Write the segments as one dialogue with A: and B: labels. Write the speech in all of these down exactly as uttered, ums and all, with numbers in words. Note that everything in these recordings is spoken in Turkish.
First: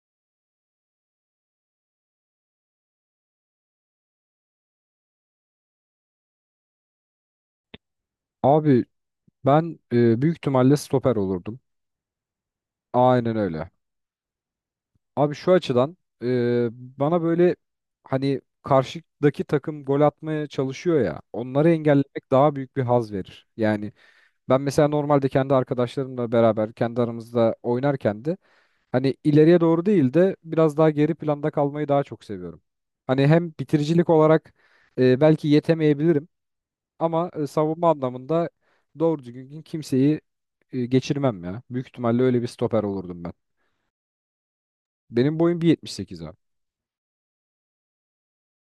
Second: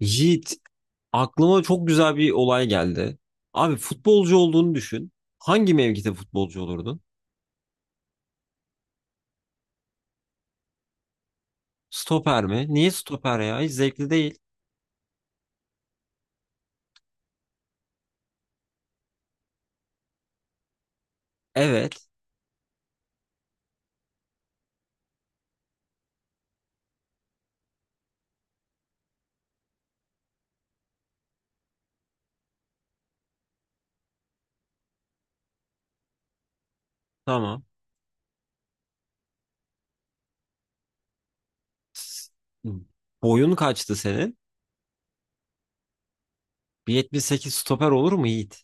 A: Yiğit, aklıma çok güzel bir olay geldi. Abi futbolcu olduğunu düşün. Hangi mevkide futbolcu olurdun?
B: Abi ben e, büyük ihtimalle stoper olurdum.
A: Stoper mi? Niye
B: Aynen
A: stoper ya?
B: öyle.
A: Hiç zevkli değil.
B: Abi şu açıdan e, bana böyle hani karşıdaki takım gol atmaya çalışıyor ya onları
A: Evet,
B: engellemek daha büyük bir haz verir. Yani ben mesela normalde kendi arkadaşlarımla beraber kendi aramızda oynarken de hani ileriye doğru değil de biraz daha geri planda kalmayı daha çok seviyorum. Hani hem bitiricilik olarak e, belki yetemeyebilirim. Ama e,
A: tamam.
B: savunma anlamında doğru düzgün kimseyi e, geçirmem ya. Büyük ihtimalle
A: S-
B: öyle bir stoper olurdum ben.
A: Boyun kaçtı senin?
B: Benim boyum bir yetmiş sekiz abi.
A: bir yetmiş sekiz stoper olur mu Yiğit?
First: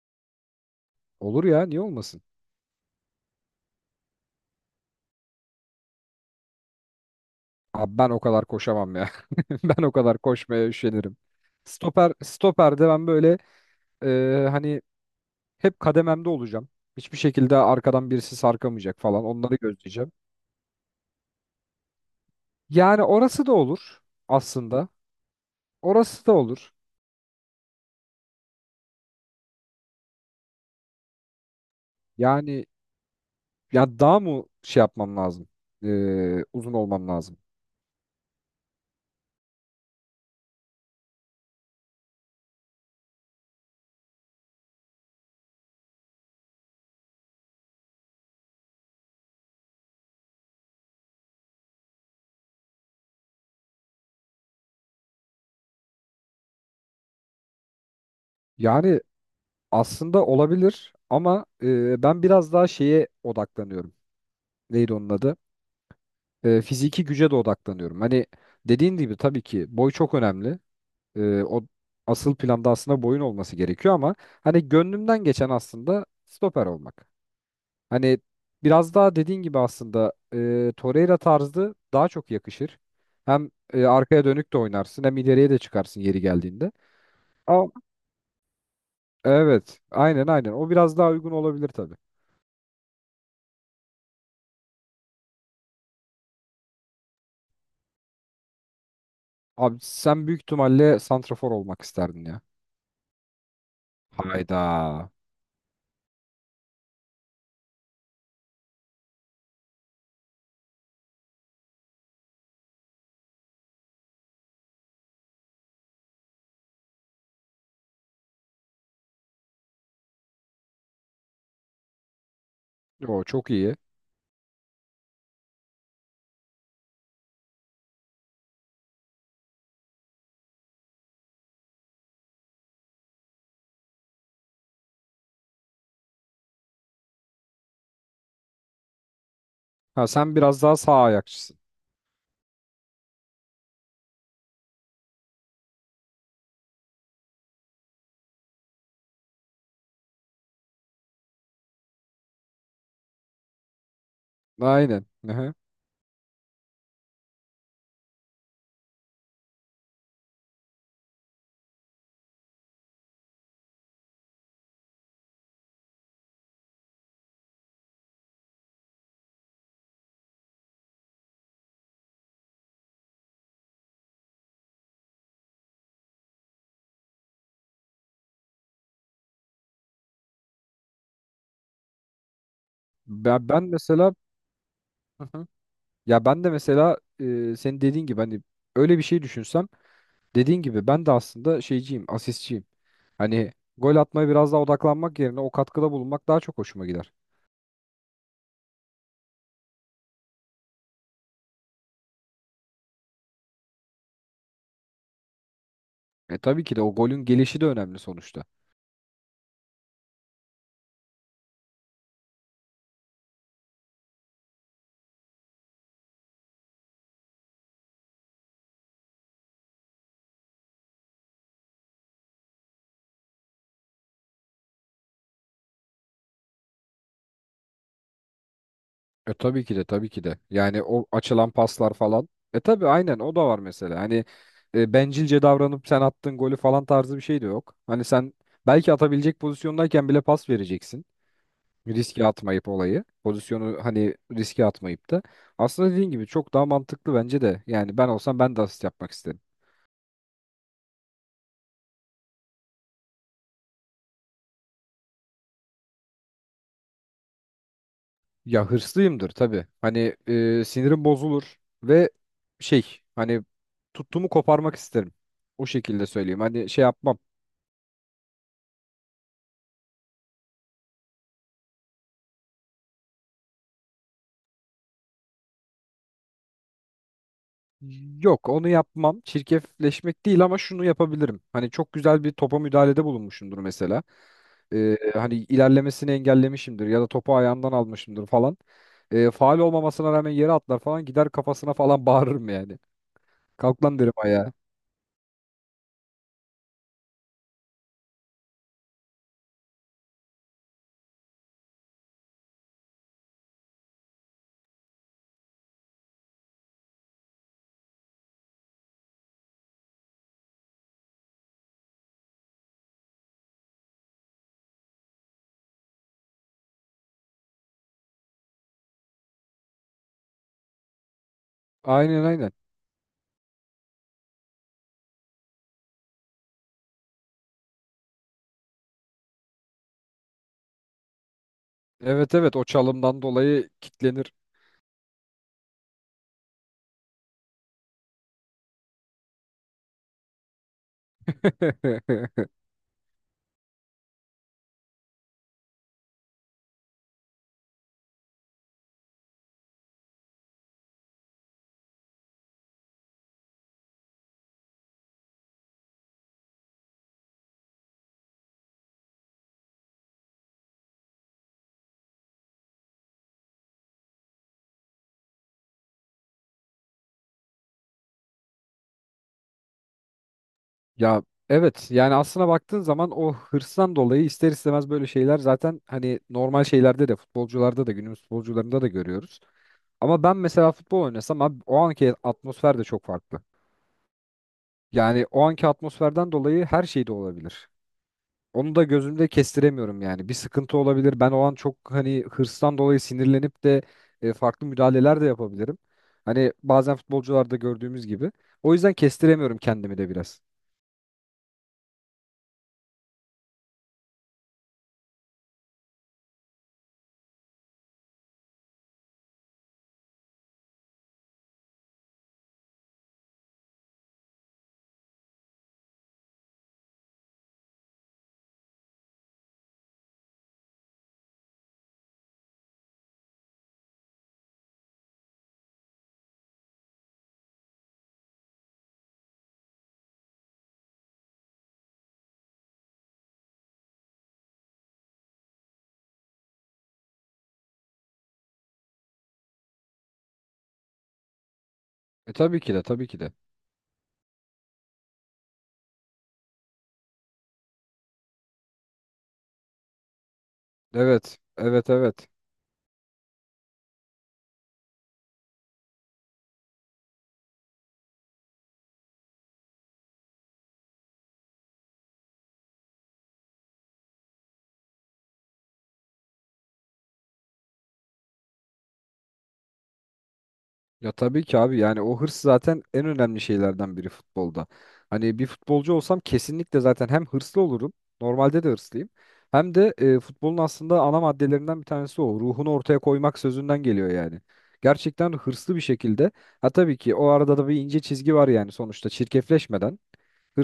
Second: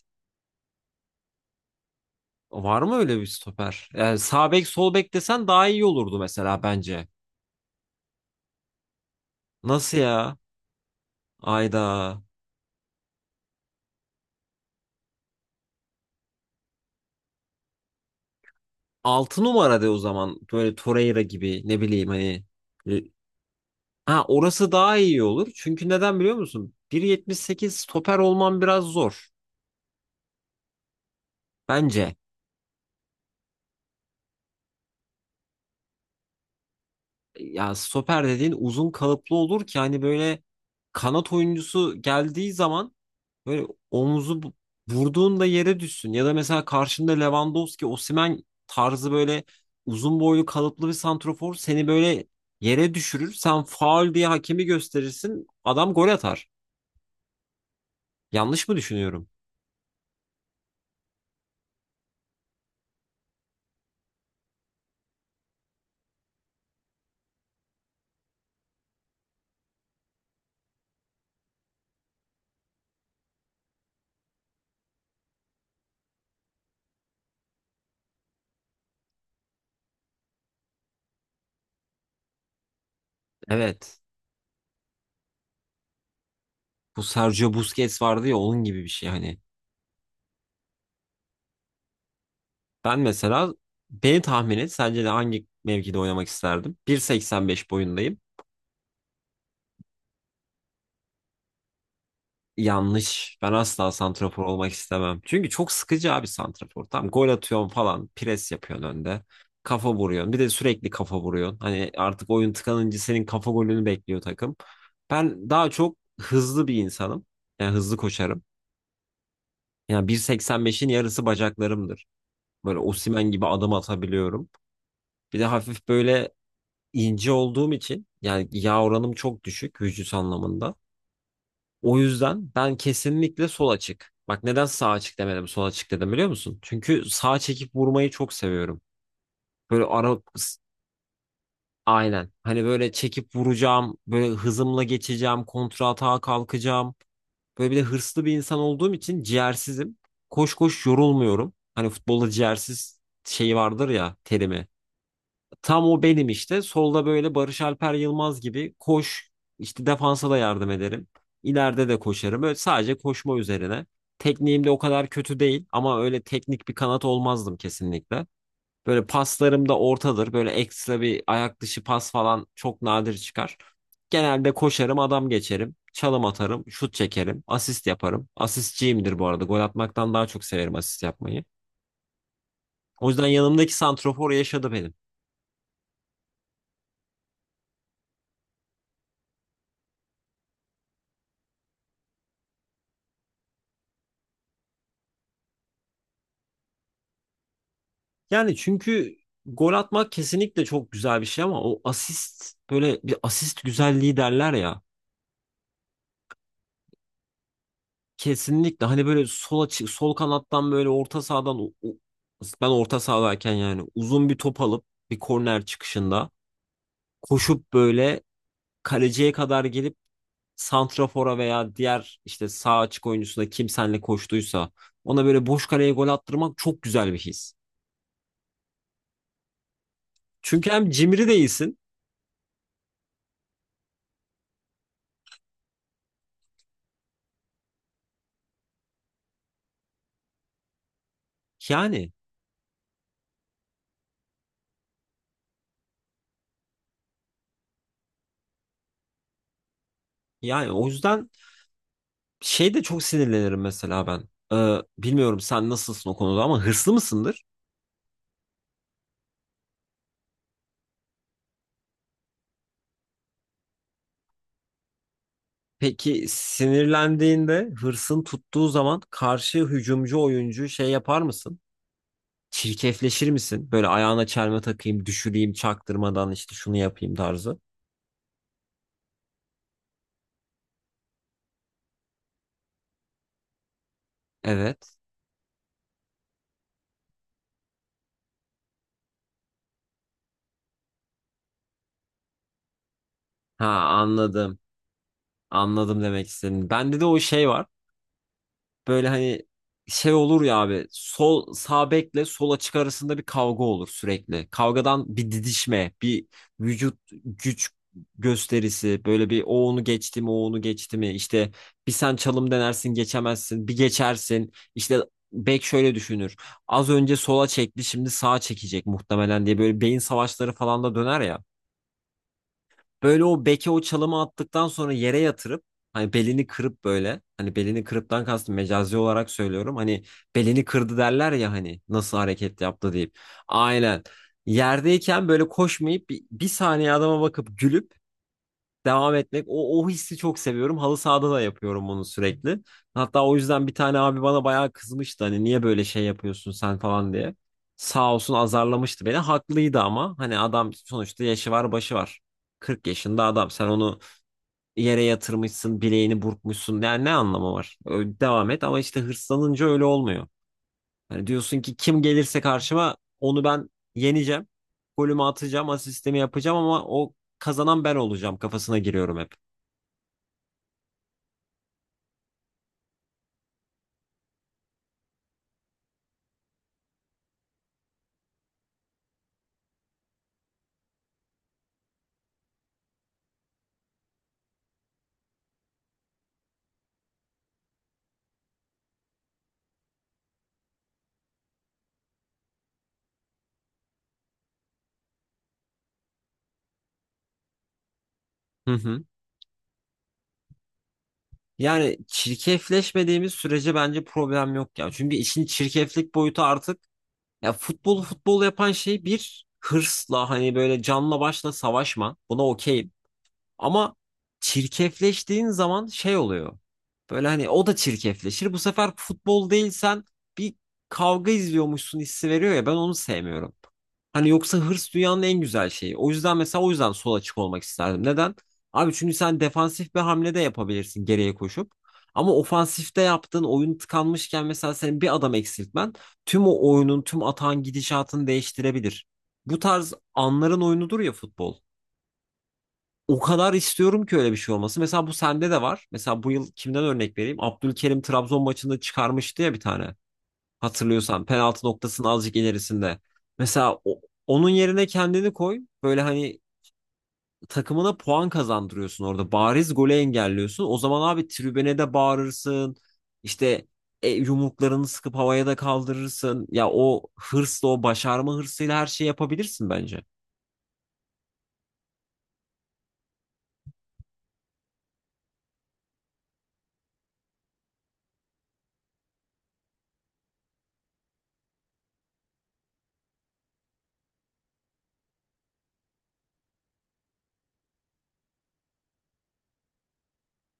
B: Olur ya niye olmasın?
A: Var mı öyle bir stoper? Yani sağ bek sol bek desen daha iyi olurdu mesela bence.
B: Abi ben o kadar koşamam ya. Ben o
A: Nasıl
B: kadar
A: ya?
B: koşmaya üşenirim. Stoper
A: Ayda.
B: stoperde ben böyle e, hani hep kadememde olacağım. Hiçbir şekilde arkadan birisi sarkamayacak falan.
A: Altı
B: Onları
A: numara de o
B: gözleyeceğim.
A: zaman. Böyle Torreira gibi ne bileyim hani
B: Yani
A: e,
B: orası da olur
A: ha, orası
B: aslında.
A: daha iyi olur. Çünkü neden
B: Orası da
A: biliyor
B: olur.
A: musun? bir yetmiş sekiz stoper olman biraz zor. Bence.
B: Yani ya daha mı şey yapmam lazım? E, Uzun olmam lazım.
A: Ya stoper dediğin uzun kalıplı olur ki hani böyle kanat oyuncusu geldiği zaman böyle omuzu bu- vurduğunda yere düşsün. Ya da mesela karşında Lewandowski, Osimhen tarzı böyle uzun boylu kalıplı bir santrofor seni böyle yere düşürür. Sen faul diye hakemi gösterirsin. Adam gol atar. Yanlış mı
B: Yani
A: düşünüyorum?
B: aslında olabilir ama e, ben biraz daha şeye odaklanıyorum. Neydi onun adı? E, fiziki güce de odaklanıyorum. Hani dediğin gibi tabii ki boy çok önemli. E, o asıl planda aslında boyun olması gerekiyor ama hani gönlümden geçen aslında stoper olmak. Hani biraz daha dediğin gibi aslında e, Torreira tarzı daha çok yakışır. Hem e,
A: Evet.
B: arkaya dönük de oynarsın hem ileriye de çıkarsın yeri geldiğinde.
A: Bu Sergio
B: Ama
A: Busquets vardı ya, onun gibi bir şey hani.
B: evet, aynen aynen, o biraz daha uygun olabilir tabii.
A: Ben mesela, beni tahmin et, sence de hangi mevkide oynamak isterdim? bir seksen beş boyundayım.
B: Abi sen büyük ihtimalle santrafor olmak isterdin ya.
A: Yanlış. Ben asla
B: Evet.
A: santrafor olmak
B: Hayda.
A: istemem. Çünkü çok sıkıcı abi santrafor. Tam gol atıyorsun falan, pres yapıyorsun önde. Kafa vuruyorsun. Bir de sürekli kafa vuruyorsun. Hani artık oyun tıkanınca senin kafa golünü bekliyor takım. Ben daha çok hızlı bir insanım. Yani hızlı koşarım. Yani bir seksen beşin yarısı bacaklarımdır. Böyle
B: O
A: Osimhen gibi
B: çok
A: adım
B: iyi.
A: atabiliyorum. Bir de hafif böyle ince olduğum için, yani yağ oranım çok düşük vücut anlamında. O yüzden ben kesinlikle sol açık. Bak, neden sağ açık demedim, sol açık dedim biliyor musun? Çünkü sağ çekip vurmayı çok seviyorum. Böyle
B: Ha
A: ara
B: sen biraz daha sağ ayakçısın.
A: aynen. Hani böyle çekip vuracağım, böyle hızımla geçeceğim, kontra atağa kalkacağım. Böyle bir de hırslı bir insan olduğum için ciğersizim. Koş koş yorulmuyorum. Hani futbolda ciğersiz şeyi vardır ya, terimi.
B: Aynen. Hı.
A: Tam o benim işte. Solda böyle Barış Alper Yılmaz gibi koş. İşte defansa da yardım ederim. İleride de koşarım. Böyle sadece koşma üzerine. Tekniğim de o kadar kötü değil ama öyle teknik bir kanat olmazdım kesinlikle. Böyle paslarım da ortadır. Böyle ekstra bir ayak dışı pas falan çok nadir çıkar. Genelde koşarım, adam geçerim, çalım atarım, şut çekerim, asist yaparım. Asistçiyimdir bu arada. Gol atmaktan daha çok severim asist yapmayı. O yüzden
B: Ben, ben
A: yanımdaki
B: mesela.
A: santrofor yaşadı benim.
B: Hı hı. Ya ben de mesela e, senin dediğin gibi hani öyle bir şey düşünsem, dediğin gibi ben de aslında şeyciyim, asistçiyim. Hani gol atmaya biraz daha odaklanmak yerine o katkıda bulunmak daha çok hoşuma gider.
A: Yani çünkü gol atmak kesinlikle çok güzel bir şey ama o asist, böyle bir asist güzelliği derler ya.
B: E tabii ki de o golün gelişi de önemli sonuçta.
A: Kesinlikle hani böyle sol açı, sol kanattan böyle orta sahadan u- u- ben orta sahadayken, yani uzun bir top alıp bir korner çıkışında koşup böyle kaleciye kadar gelip santrafora veya diğer işte sağ açık oyuncusuna, kim senle koştuysa ona böyle boş kaleye gol attırmak çok güzel bir his.
B: E tabii ki de tabii ki de.
A: Çünkü
B: Yani
A: hem
B: o
A: cimri
B: açılan
A: değilsin,
B: paslar falan. E tabii aynen o da var mesela. Hani e, bencilce davranıp sen attığın golü falan tarzı bir şey de yok. Hani sen belki atabilecek pozisyondayken bile pas vereceksin.
A: yani
B: Riske atmayıp olayı. Pozisyonu hani riske atmayıp da. Aslında dediğin gibi çok daha mantıklı bence de. Yani ben olsam ben de asist yapmak isterim.
A: yani o yüzden şey, de çok sinirlenirim mesela ben. Ee, bilmiyorum sen nasılsın o konuda, ama hırslı mısındır?
B: Ya hırslıyımdır tabii. Hani e, sinirim bozulur ve şey hani tuttuğumu koparmak isterim. O şekilde
A: Peki
B: söyleyeyim. Hani şey yapmam.
A: sinirlendiğinde, hırsın tuttuğu zaman, karşı hücumcu oyuncu şey yapar mısın? Çirkefleşir misin? Böyle ayağına çelme takayım, düşüreyim çaktırmadan, işte şunu yapayım tarzı.
B: Yok, onu yapmam. Çirkefleşmek değil ama şunu yapabilirim. Hani çok güzel bir topa müdahalede bulunmuşumdur mesela. Ee,
A: Evet.
B: hani ilerlemesini engellemişimdir ya da topu ayağından almışımdır falan. Ee, faul olmamasına rağmen yere atlar falan, gider kafasına falan bağırırım yani.
A: Ha,
B: Kalk lan derim ayağa.
A: anladım. Anladım demek istediğini. Bende de o şey var. Böyle hani şey olur ya abi, sol sağ bekle sol açık arasında bir kavga olur sürekli. Kavgadan bir didişme, bir vücut, güç gösterisi, böyle bir o onu geçti mi, o onu geçti mi, işte bir sen çalım denersin, geçemezsin, bir geçersin, işte bek şöyle düşünür, az önce sola çekti, şimdi sağa çekecek muhtemelen diye, böyle beyin savaşları falan da döner ya.
B: Aynen aynen.
A: Böyle o beke o çalımı attıktan sonra yere yatırıp, hani belini kırıp, böyle hani belini kırıptan kastım mecazi olarak söylüyorum. Hani belini kırdı derler ya, hani nasıl
B: Evet evet, o
A: hareket yaptı
B: çalımdan
A: deyip.
B: dolayı
A: Aynen.
B: kitlenir.
A: Yerdeyken böyle koşmayıp bir, bir saniye adama bakıp gülüp devam etmek. O, o hissi çok seviyorum. Halı sahada da yapıyorum bunu sürekli. Hatta o yüzden bir tane abi bana bayağı kızmıştı. Hani niye böyle şey yapıyorsun sen falan diye. Sağ olsun, azarlamıştı beni. Haklıydı ama, hani adam sonuçta yaşı var, başı var. kırk yaşında adam. Sen onu yere yatırmışsın, bileğini burkmuşsun. Yani ne anlamı var? Ö- Devam et, ama işte hırslanınca öyle olmuyor. Hani diyorsun ki, kim gelirse karşıma onu ben yeneceğim. Golümü atacağım, asistimi yapacağım ama o kazanan ben olacağım kafasına giriyorum hep.
B: Ya evet, yani aslına baktığın zaman o hırstan dolayı ister istemez böyle şeyler zaten hani normal şeylerde de, futbolcularda da, günümüz futbolcularında da görüyoruz. Ama ben mesela futbol oynasam abi, o anki atmosfer de çok farklı. Yani o anki atmosferden dolayı her şey de olabilir. Onu da gözümde kestiremiyorum yani. Bir sıkıntı olabilir. Ben o an çok hani hırstan dolayı sinirlenip de e, farklı müdahaleler de yapabilirim. Hani bazen futbolcularda gördüğümüz gibi. O
A: Hı
B: yüzden
A: hı.
B: kestiremiyorum kendimi de biraz.
A: Yani çirkefleşmediğimiz sürece bence problem yok ya. Çünkü işin çirkeflik boyutu artık, ya futbolu futbol yapan şey bir hırsla hani böyle canla başla savaşma. Buna okeyim. Ama çirkefleştiğin zaman şey oluyor. Böyle hani o da çirkefleşir. Bu sefer futbol değil, sen bir kavga izliyormuşsun hissi veriyor ya, ben onu sevmiyorum. Hani yoksa hırs dünyanın en güzel şeyi. O yüzden mesela, o yüzden sol açık olmak isterdim. Neden? Abi, çünkü sen defansif bir hamle de yapabilirsin geriye koşup. Ama ofansifte, yaptığın oyun tıkanmışken mesela, senin bir adam eksiltmen tüm o oyunun, tüm atağın gidişatını değiştirebilir. Bu tarz anların oyunudur ya futbol.
B: E tabii ki de tabii ki
A: O
B: de.
A: kadar istiyorum ki öyle bir şey olması. Mesela bu sende de var. Mesela bu yıl kimden örnek vereyim? Abdülkerim Trabzon maçında çıkarmıştı ya bir tane. Hatırlıyorsan,
B: Evet,
A: penaltı
B: evet,
A: noktasının
B: evet.
A: azıcık ilerisinde. Mesela o- onun yerine kendini koy. Böyle hani takımına puan kazandırıyorsun orada. Bariz golü engelliyorsun. O zaman abi tribüne de bağırırsın. İşte e, yumruklarını sıkıp havaya da kaldırırsın. Ya o hırsla, o başarma hırsıyla her şeyi yapabilirsin bence.
B: Ya tabii ki abi, yani o hırs zaten en önemli şeylerden biri futbolda. Hani bir futbolcu olsam kesinlikle zaten hem hırslı olurum, normalde de hırslıyım. Hem de e, futbolun aslında ana maddelerinden bir tanesi o. Ruhunu ortaya koymak sözünden geliyor yani. Gerçekten hırslı bir şekilde. Ha tabii ki, o arada da bir ince çizgi var yani, sonuçta çirkefleşmeden,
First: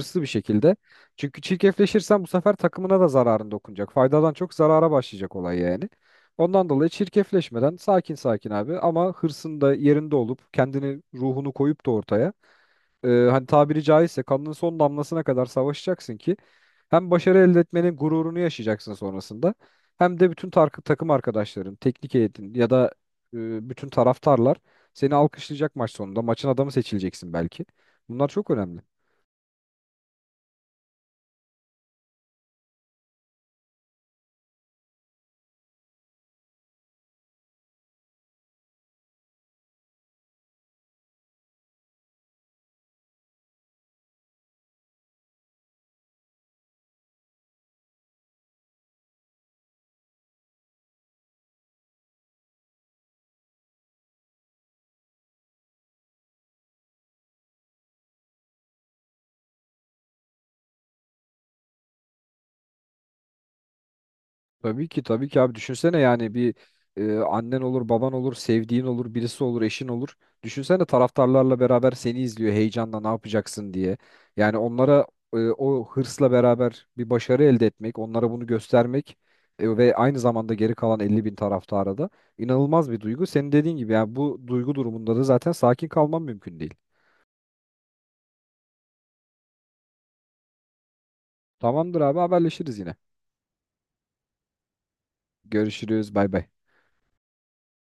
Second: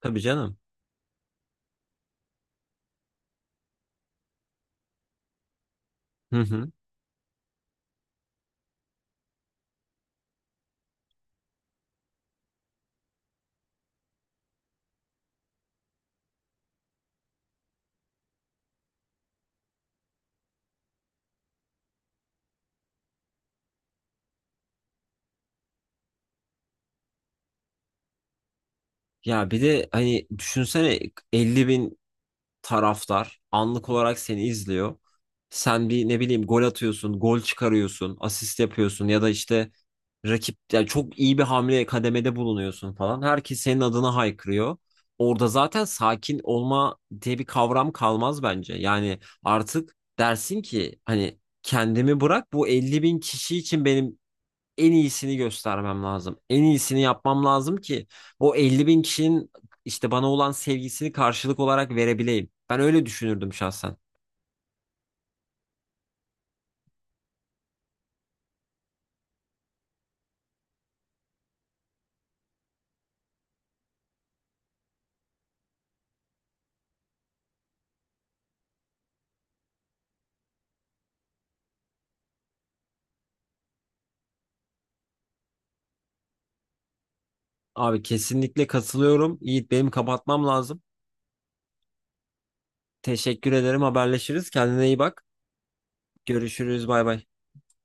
A: Tabii
B: bir
A: canım.
B: şekilde. Çünkü çirkefleşirsen bu sefer takımına da zararın dokunacak. Faydadan çok zarara başlayacak olay yani.
A: Hı
B: Ondan
A: hı.
B: dolayı çirkefleşmeden, sakin sakin abi, ama hırsın da yerinde olup kendini, ruhunu koyup da ortaya e, hani tabiri caizse kanının son damlasına kadar savaşacaksın ki hem başarı elde etmenin gururunu yaşayacaksın sonrasında, hem de bütün tar- takım arkadaşların, teknik heyetin ya da e, bütün taraftarlar seni alkışlayacak maç sonunda. Maçın adamı seçileceksin belki. Bunlar çok önemli.
A: Ya bir de hani düşünsene, elli bin taraftar anlık olarak seni izliyor. Sen bir, ne bileyim, gol atıyorsun, gol çıkarıyorsun, asist yapıyorsun ya da işte rakip, yani çok iyi bir hamle kademede bulunuyorsun falan. Herkes senin adına haykırıyor. Orada zaten sakin olma diye bir kavram kalmaz bence. Yani artık dersin ki, hani kendimi bırak, bu elli bin kişi için benim en iyisini göstermem lazım. En iyisini yapmam lazım ki o elli bin kişinin işte bana olan sevgisini karşılık olarak verebileyim. Ben öyle düşünürdüm şahsen.
B: Tabii ki tabii ki abi, düşünsene yani bir e, annen olur, baban olur, sevdiğin olur, birisi olur, eşin olur. Düşünsene taraftarlarla beraber seni izliyor heyecanla ne yapacaksın diye. Yani onlara e, o hırsla beraber bir başarı elde etmek, onlara bunu göstermek e, ve aynı zamanda geri kalan elli bin taraftara da inanılmaz bir duygu. Senin dediğin gibi yani bu duygu durumunda da zaten sakin kalmam mümkün değil.
A: Abi kesinlikle katılıyorum. Yiğit, benim kapatmam lazım.
B: Tamamdır abi, haberleşiriz yine.
A: Teşekkür ederim. Haberleşiriz. Kendine iyi bak.
B: Görüşürüz, bay bay.
A: Görüşürüz. Bay bay.